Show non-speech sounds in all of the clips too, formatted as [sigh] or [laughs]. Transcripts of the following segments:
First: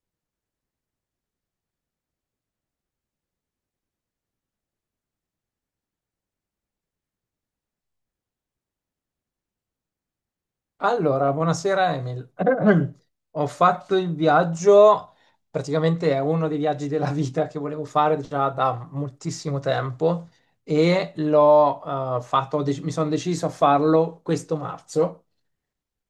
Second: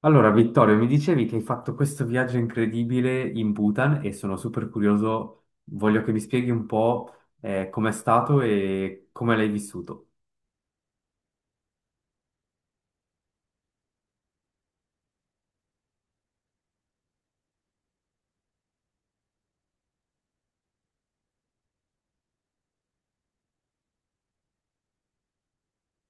Allora, Vittorio, mi dicevi che hai fatto questo viaggio incredibile in Bhutan e sono super curioso. Voglio che mi spieghi un po' com'è stato e come l'hai vissuto. Allora, buonasera Emil. [clears throat] Ho fatto il viaggio, praticamente è uno dei viaggi della vita che volevo fare già da moltissimo tempo e l'ho fatto, ho dec- mi sono deciso a farlo questo marzo,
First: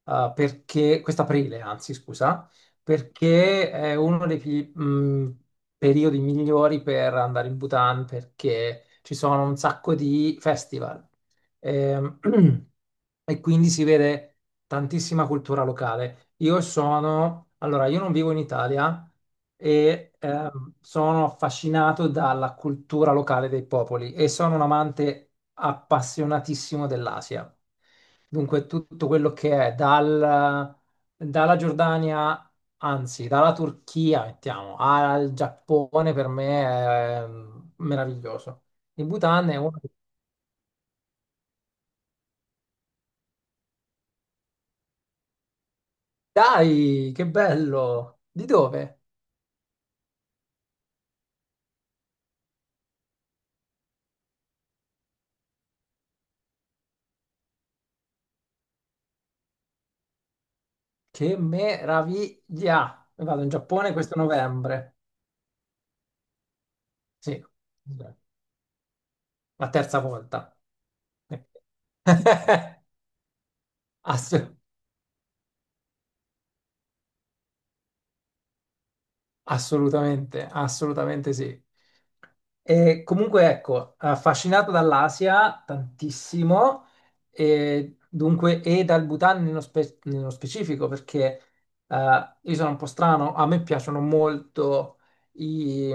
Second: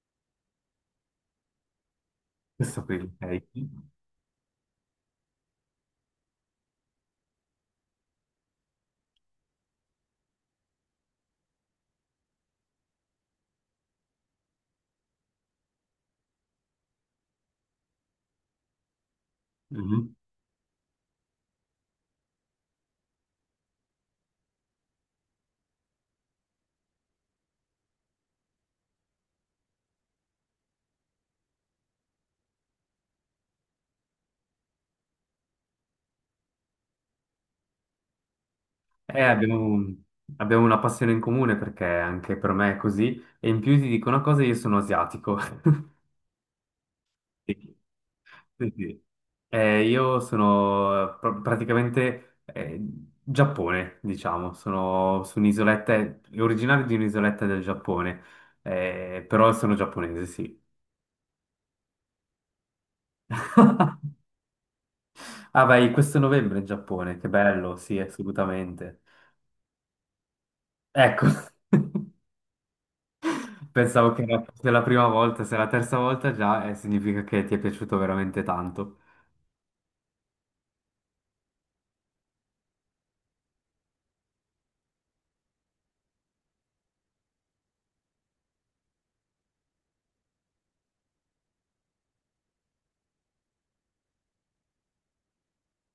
scusa, Questo qui, ok. perché è uno dei periodi migliori per andare in Bhutan perché ci sono un sacco di festival. Ehm, [clears throat] e quindi si vede tantissima cultura locale. Io non vivo in Italia e Mhm. Sono affascinato dalla cultura locale dei popoli e sono un amante appassionatissimo dell'Asia. Dunque, tutto quello che è dalla Giordania, anzi, dalla Turchia, mettiamo, al Giappone per me è meraviglioso. Il Eh, Bhutan è uno. abbiamo, abbiamo una passione in comune perché anche per me è così. E in più ti dico una cosa, io sono asiatico. [laughs] Dai, che Sì. bello! Di Sì, dove? sì. Io sono praticamente Giappone, diciamo, sono su un'isoletta, originario di un'isoletta del Giappone, però sono giapponese, sì. Che meraviglia! Vado in Giappone questo novembre. Ah, vai, questo novembre in Giappone, che Sì, bello, sì, assolutamente. la terza volta. Ecco, [laughs] [laughs] Assolutamente. se la prima volta, se la terza volta già, significa che ti è piaciuto veramente tanto. Assolutamente, assolutamente sì. E comunque, ecco, affascinato dall'Asia tantissimo, e dunque, e dal Bhutan nello specifico, perché io sono un po' strano, a me piacciono molto i,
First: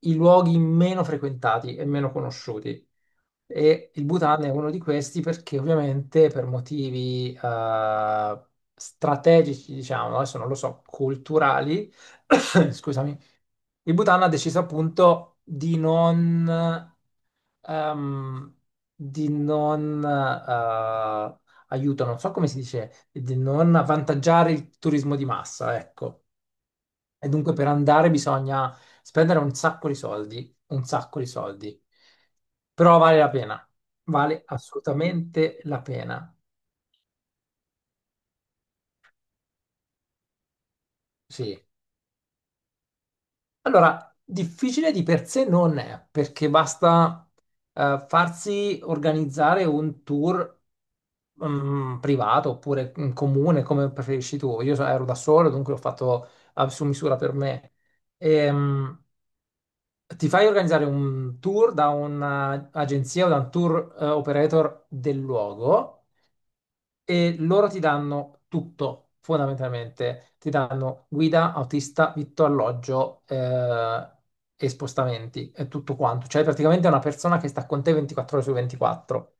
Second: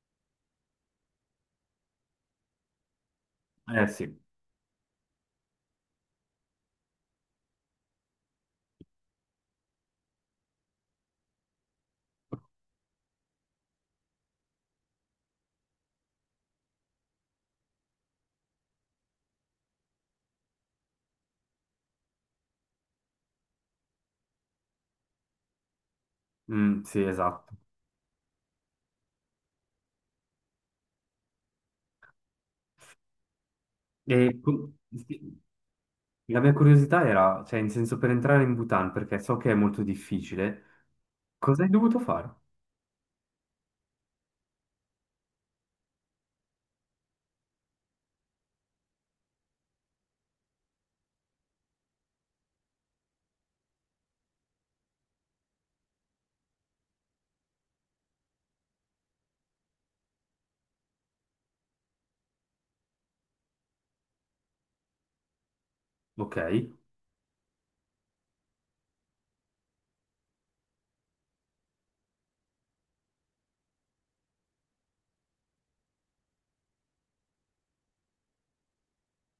i luoghi meno frequentati e meno conosciuti. Eh E il sì. Bhutan è uno di questi perché ovviamente per motivi strategici, diciamo, adesso non lo so, culturali, [coughs] scusami, il Bhutan ha deciso appunto ehm, di non aiuto, non so come si dice, di non avvantaggiare il turismo di massa, ecco. Mm, sì, E esatto. dunque per andare bisogna spendere un sacco di soldi, un sacco di soldi. Però vale la pena, E vale assolutamente la pena. la mia curiosità era, cioè, in senso, per entrare in Bhutan, perché so che è molto difficile, Sì. cosa hai dovuto fare? Allora, difficile di per sé non è, perché basta farsi organizzare un tour privato oppure in comune, come preferisci tu. Ero da solo, dunque l'ho fatto su misura per me. Ehm, Ti fai organizzare un tour da un'agenzia o da un tour operator del luogo Ok, e loro ti danno tutto, fondamentalmente. Ti danno guida, autista, vitto, alloggio e spostamenti, è tutto quanto. Cioè, praticamente è una persona che sta con te 24 ore su 24,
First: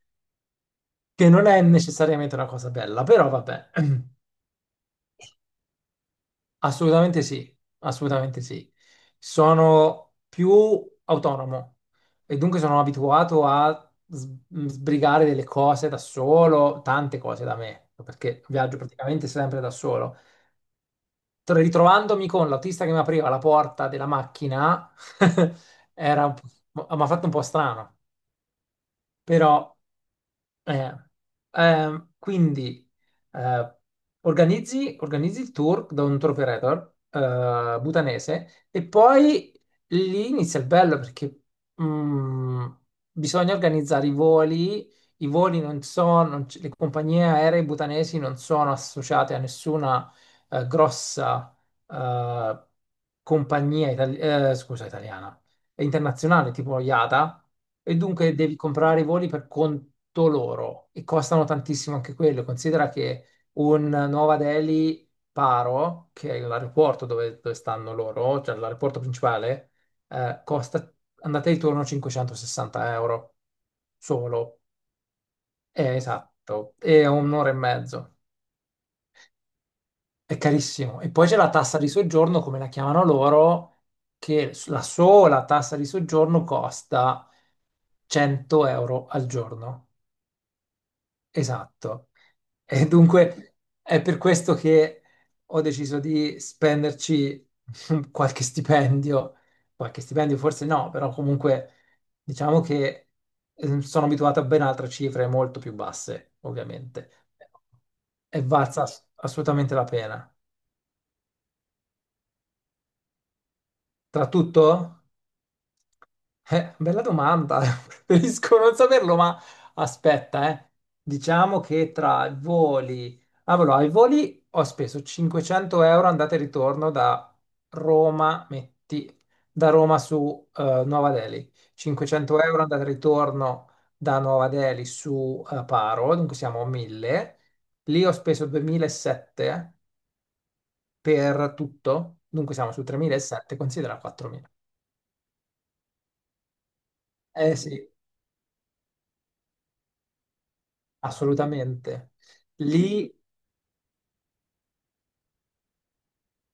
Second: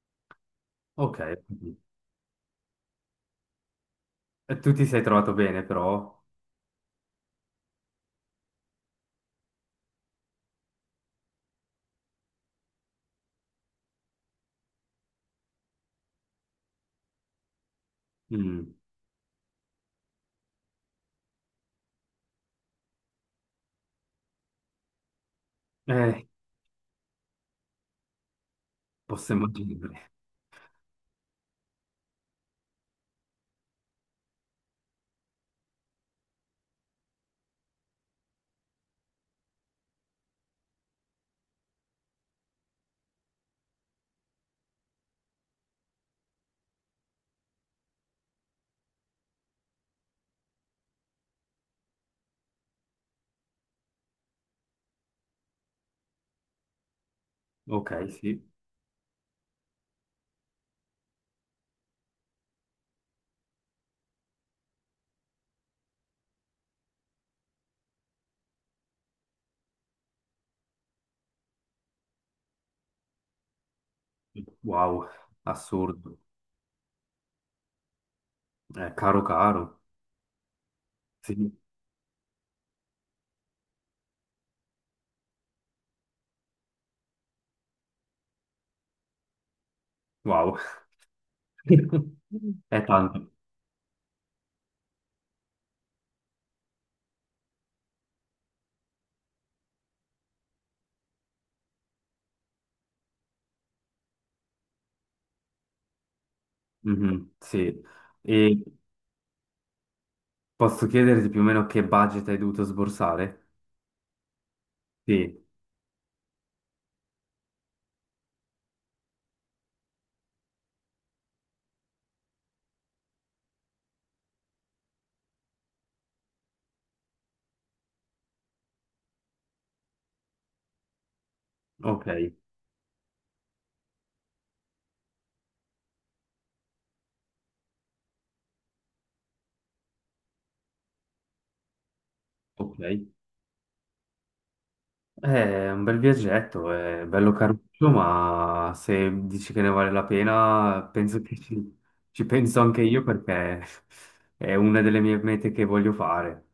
ok. che non è necessariamente una cosa bella, però vabbè. [clears throat] E tu ti sei trovato bene, però? Assolutamente sì, assolutamente sì. Sono più autonomo e dunque sono abituato a sbrigare delle cose da solo, tante cose da me, perché Mm. viaggio praticamente sempre da solo. Ritrovandomi con l'autista che mi apriva la porta della macchina, [laughs] era Eh, mi ha fatto un po' strano, posso però immaginare. eh, quindi eh, organizzi il tour da un tour operator bhutanese e poi lì inizia il bello perché mm, bisogna organizzare i voli. Non le compagnie aeree butanesi non sono associate a nessuna grossa eh, italiana è internazionale, tipo IATA, Ok, e dunque sì. devi comprare i voli per conto loro e costano tantissimo anche quello. Considera che un Nuova Delhi Paro, che è l'aeroporto dove stanno loro, cioè l'aeroporto principale, costa andate e ritorno 560 euro solo. Wow, assurdo. Esatto, è un'ora e mezzo. Caro, caro. È carissimo. E poi c'è la Sì, tassa di soggiorno, come la chiamano loro, che la sola tassa di soggiorno costa 100 euro al giorno, wow. esatto. [laughs] È E tanto. dunque è per questo che ho deciso di spenderci [laughs] qualche stipendio, qualche stipendio forse no, però comunque diciamo che sono abituato a ben altre cifre molto più basse, ovviamente, Mhm, sì. e E valsa assolutamente la pena. posso chiederti più o meno che budget hai dovuto sborsare? Tra tutto? Sì, Bella domanda, [laughs] preferisco non saperlo, ma aspetta, eh. Diciamo che tra i voli, ah, allora, ai voli ho speso 500 euro andata e ritorno da Roma, metti, da Roma su Nuova Delhi, ok, 500 euro andata e ritorno da Nuova Delhi su Paro, dunque siamo a 1000, lì ho speso 2007 per tutto, dunque siamo ok. su 3007, considera 4.000. Eh, è un bel viaggetto, è bello Eh caruccio, sì, ma se dici che ne vale la pena, penso che assolutamente. ci penso anche io Lì, perché [laughs] è una delle mie mete che voglio fare.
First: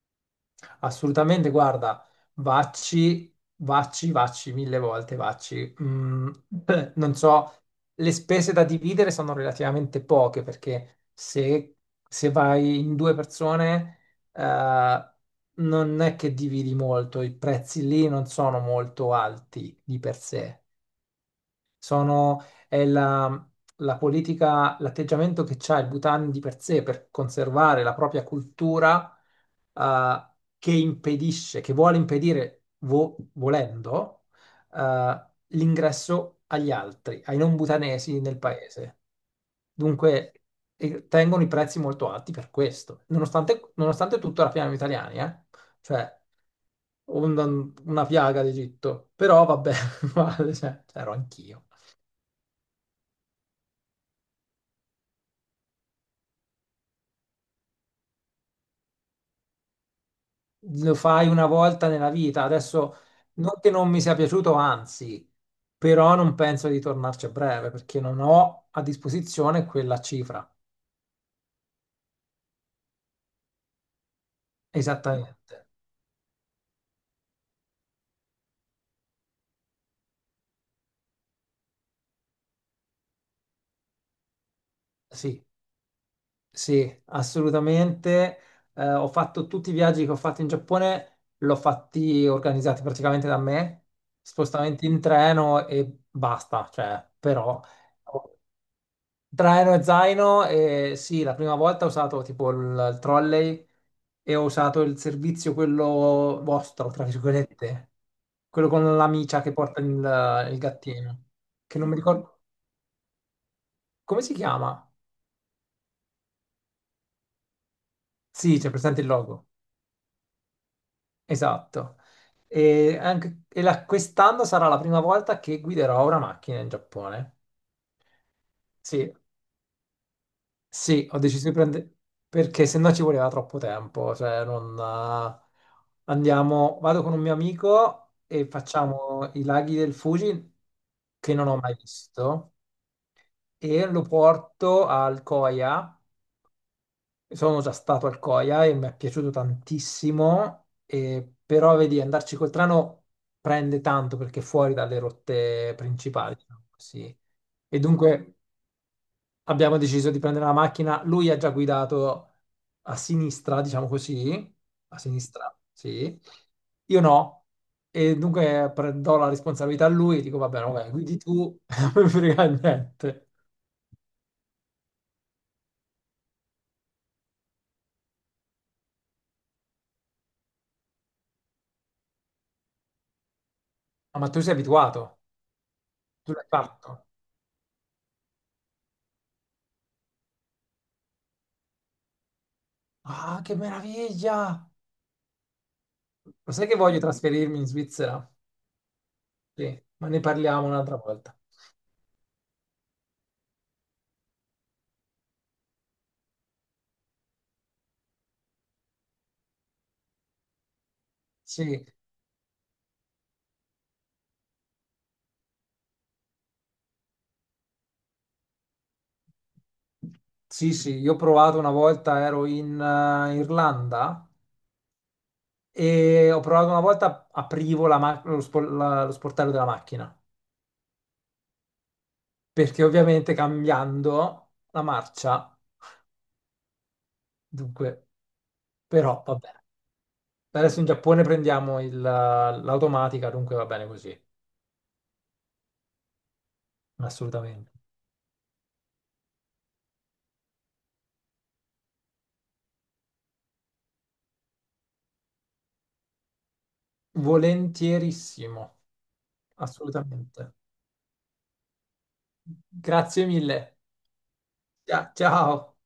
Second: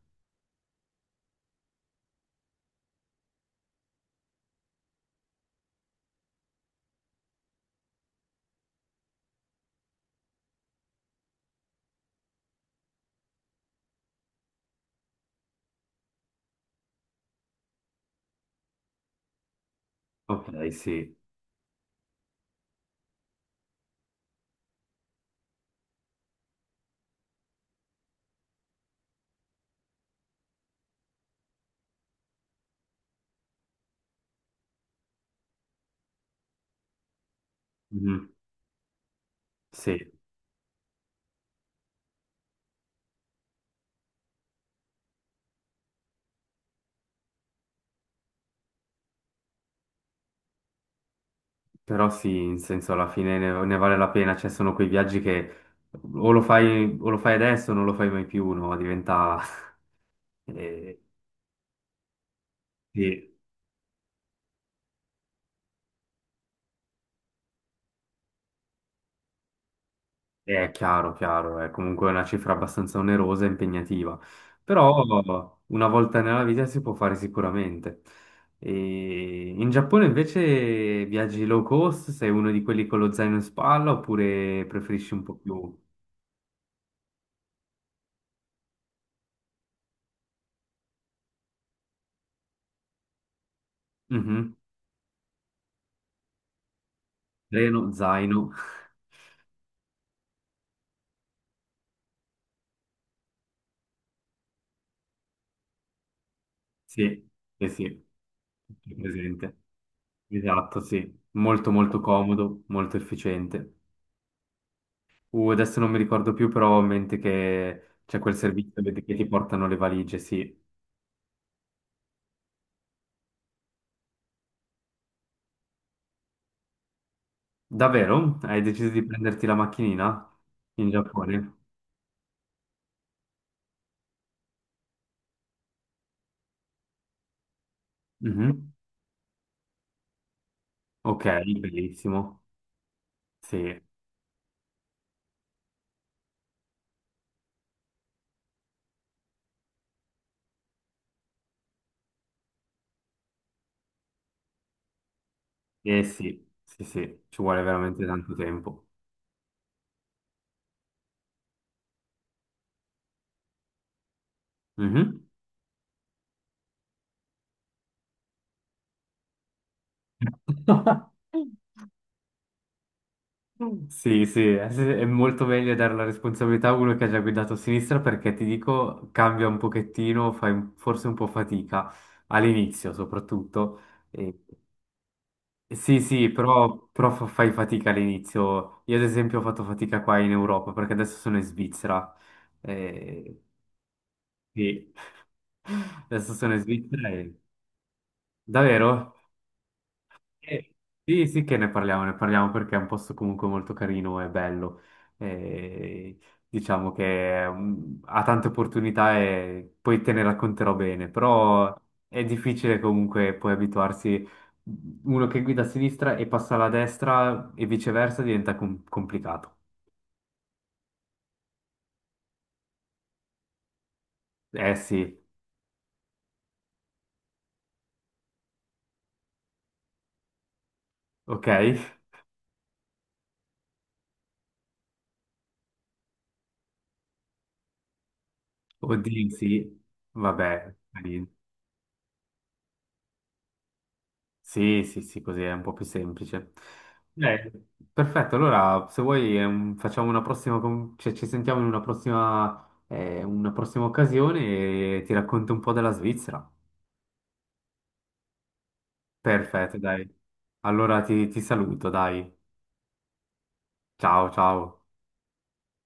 assolutamente, guarda, vacci, vacci, vacci, mille volte vacci. [clears throat] Non so, le spese da dividere sono relativamente poche perché se vai in due persone, eh, non è che dividi molto, i prezzi lì non sono molto alti di per sé. Ok, sì. sono, è la, la politica, l'atteggiamento che ha il Bhutan di per sé per conservare la propria cultura, eh, che vuole impedire, volendo, eh, l'ingresso agli altri, ai non bhutanesi Mhm, nel paese. sì, Dunque, e tengono i prezzi molto alti per questo, nonostante, nonostante tutto raffinano gli italiani, eh? Cioè, una piaga d'Egitto, però vabbè, [laughs] guarda, cioè, c'ero anch'io. però sì, in senso, alla fine ne vale la pena, cioè sono quei viaggi che o lo fai adesso o non lo fai mai più, no? Diventa... [laughs] Lo eh, fai una volta nella vita. Adesso sì. non che non mi sia piaciuto, anzi, però non penso di tornarci a breve perché non ho a disposizione quella cifra. È chiaro, chiaro, è comunque una cifra abbastanza onerosa e impegnativa, però Esattamente. una volta nella vita si può fare sicuramente. E in Giappone invece viaggi low cost, sei uno di quelli con lo zaino in spalla oppure preferisci un po' Sì, più... sì, assolutamente. Ho fatto tutti i viaggi che ho fatto in Giappone, l'ho fatti organizzati praticamente da me, Mhm. spostamenti in treno e basta, cioè, però Treno, zaino, [laughs] traino e zaino, e sì, la prima volta ho usato tipo il trolley e ho usato il servizio quello vostro, tra sì, sì, virgolette, sì, quello tutto con l'amicia che presente. porta il Esatto, sì, gattino, molto che non mi molto ricordo comodo, molto efficiente. come si chiama. Adesso non mi ricordo più, però ho in mente che c'è quel Sì, c'è servizio presente che il ti logo, portano le valigie, sì. esatto. Quest'anno sarà la prima volta che guiderò una macchina in Giappone. Davvero? Hai deciso di Sì, prenderti la macchinina in sì, ho deciso di Giappone? prendere perché se no ci voleva troppo tempo, cioè non vado con un mio amico e Mhm. facciamo i laghi del Fuji Ok, che non ho mai bellissimo. visto Sì, e lo porto al Coia. Sono già stato al Coia e mi è piaciuto tantissimo, però vedi, andarci col treno prende tanto perché è fuori dalle rotte eh principali, sì, diciamo sì, così. sì, ci vuole E veramente dunque tanto tempo. abbiamo deciso di prendere la macchina. Lui ha già guidato a sinistra, diciamo così, a Mhm. sinistra, sì. Io no. E dunque prendo la responsabilità a lui, dico va bene, vabbè, guidi [laughs] tu, [laughs] non mi frega niente. Sì, eh, sì, è molto meglio dare la responsabilità a uno che ha già guidato a sinistra perché ti dico, cambia un pochettino, forse un po' fatica all'inizio soprattutto. Ah, ma tu sei abituato, Sì, sì, tu l'hai fatto. però fai fatica all'inizio. Io ad esempio ho fatto fatica qua in Europa perché adesso sono in Svizzera. Eh, Ah, che meraviglia! sì, [laughs] adesso sono Lo in sai che voglio Svizzera e... trasferirmi in Svizzera? Davvero? Sì, ma ne parliamo Eh, un'altra Sì, volta. sì che ne parliamo perché è un posto comunque molto carino e bello. E diciamo che ha tante opportunità e poi te ne racconterò bene, però Sì, è difficile comunque poi abituarsi. Uno che guida a sinistra e passa alla destra e viceversa diventa complicato. sì, sì, io ho provato una volta, ero in Irlanda Eh sì, e ho provato una volta, aprivo la ma- lo, spo- la- lo sportello della macchina, ok? perché ovviamente cambiando la marcia, dunque, però Oddio, vabbè. sì, vabbè, Adesso in Giappone prendiamo l'automatica, dunque va bene così, sì, sì, sì, così è un po' più semplice. Eh, assolutamente. Perfetto, allora se vuoi facciamo una prossima, cioè, ci sentiamo in una prossima occasione e ti racconto un po' della Svizzera. Volentierissimo, Perfetto, dai. assolutamente. Allora ti saluto, dai. Grazie mille. Ciao, ciao. Ciao, ciao.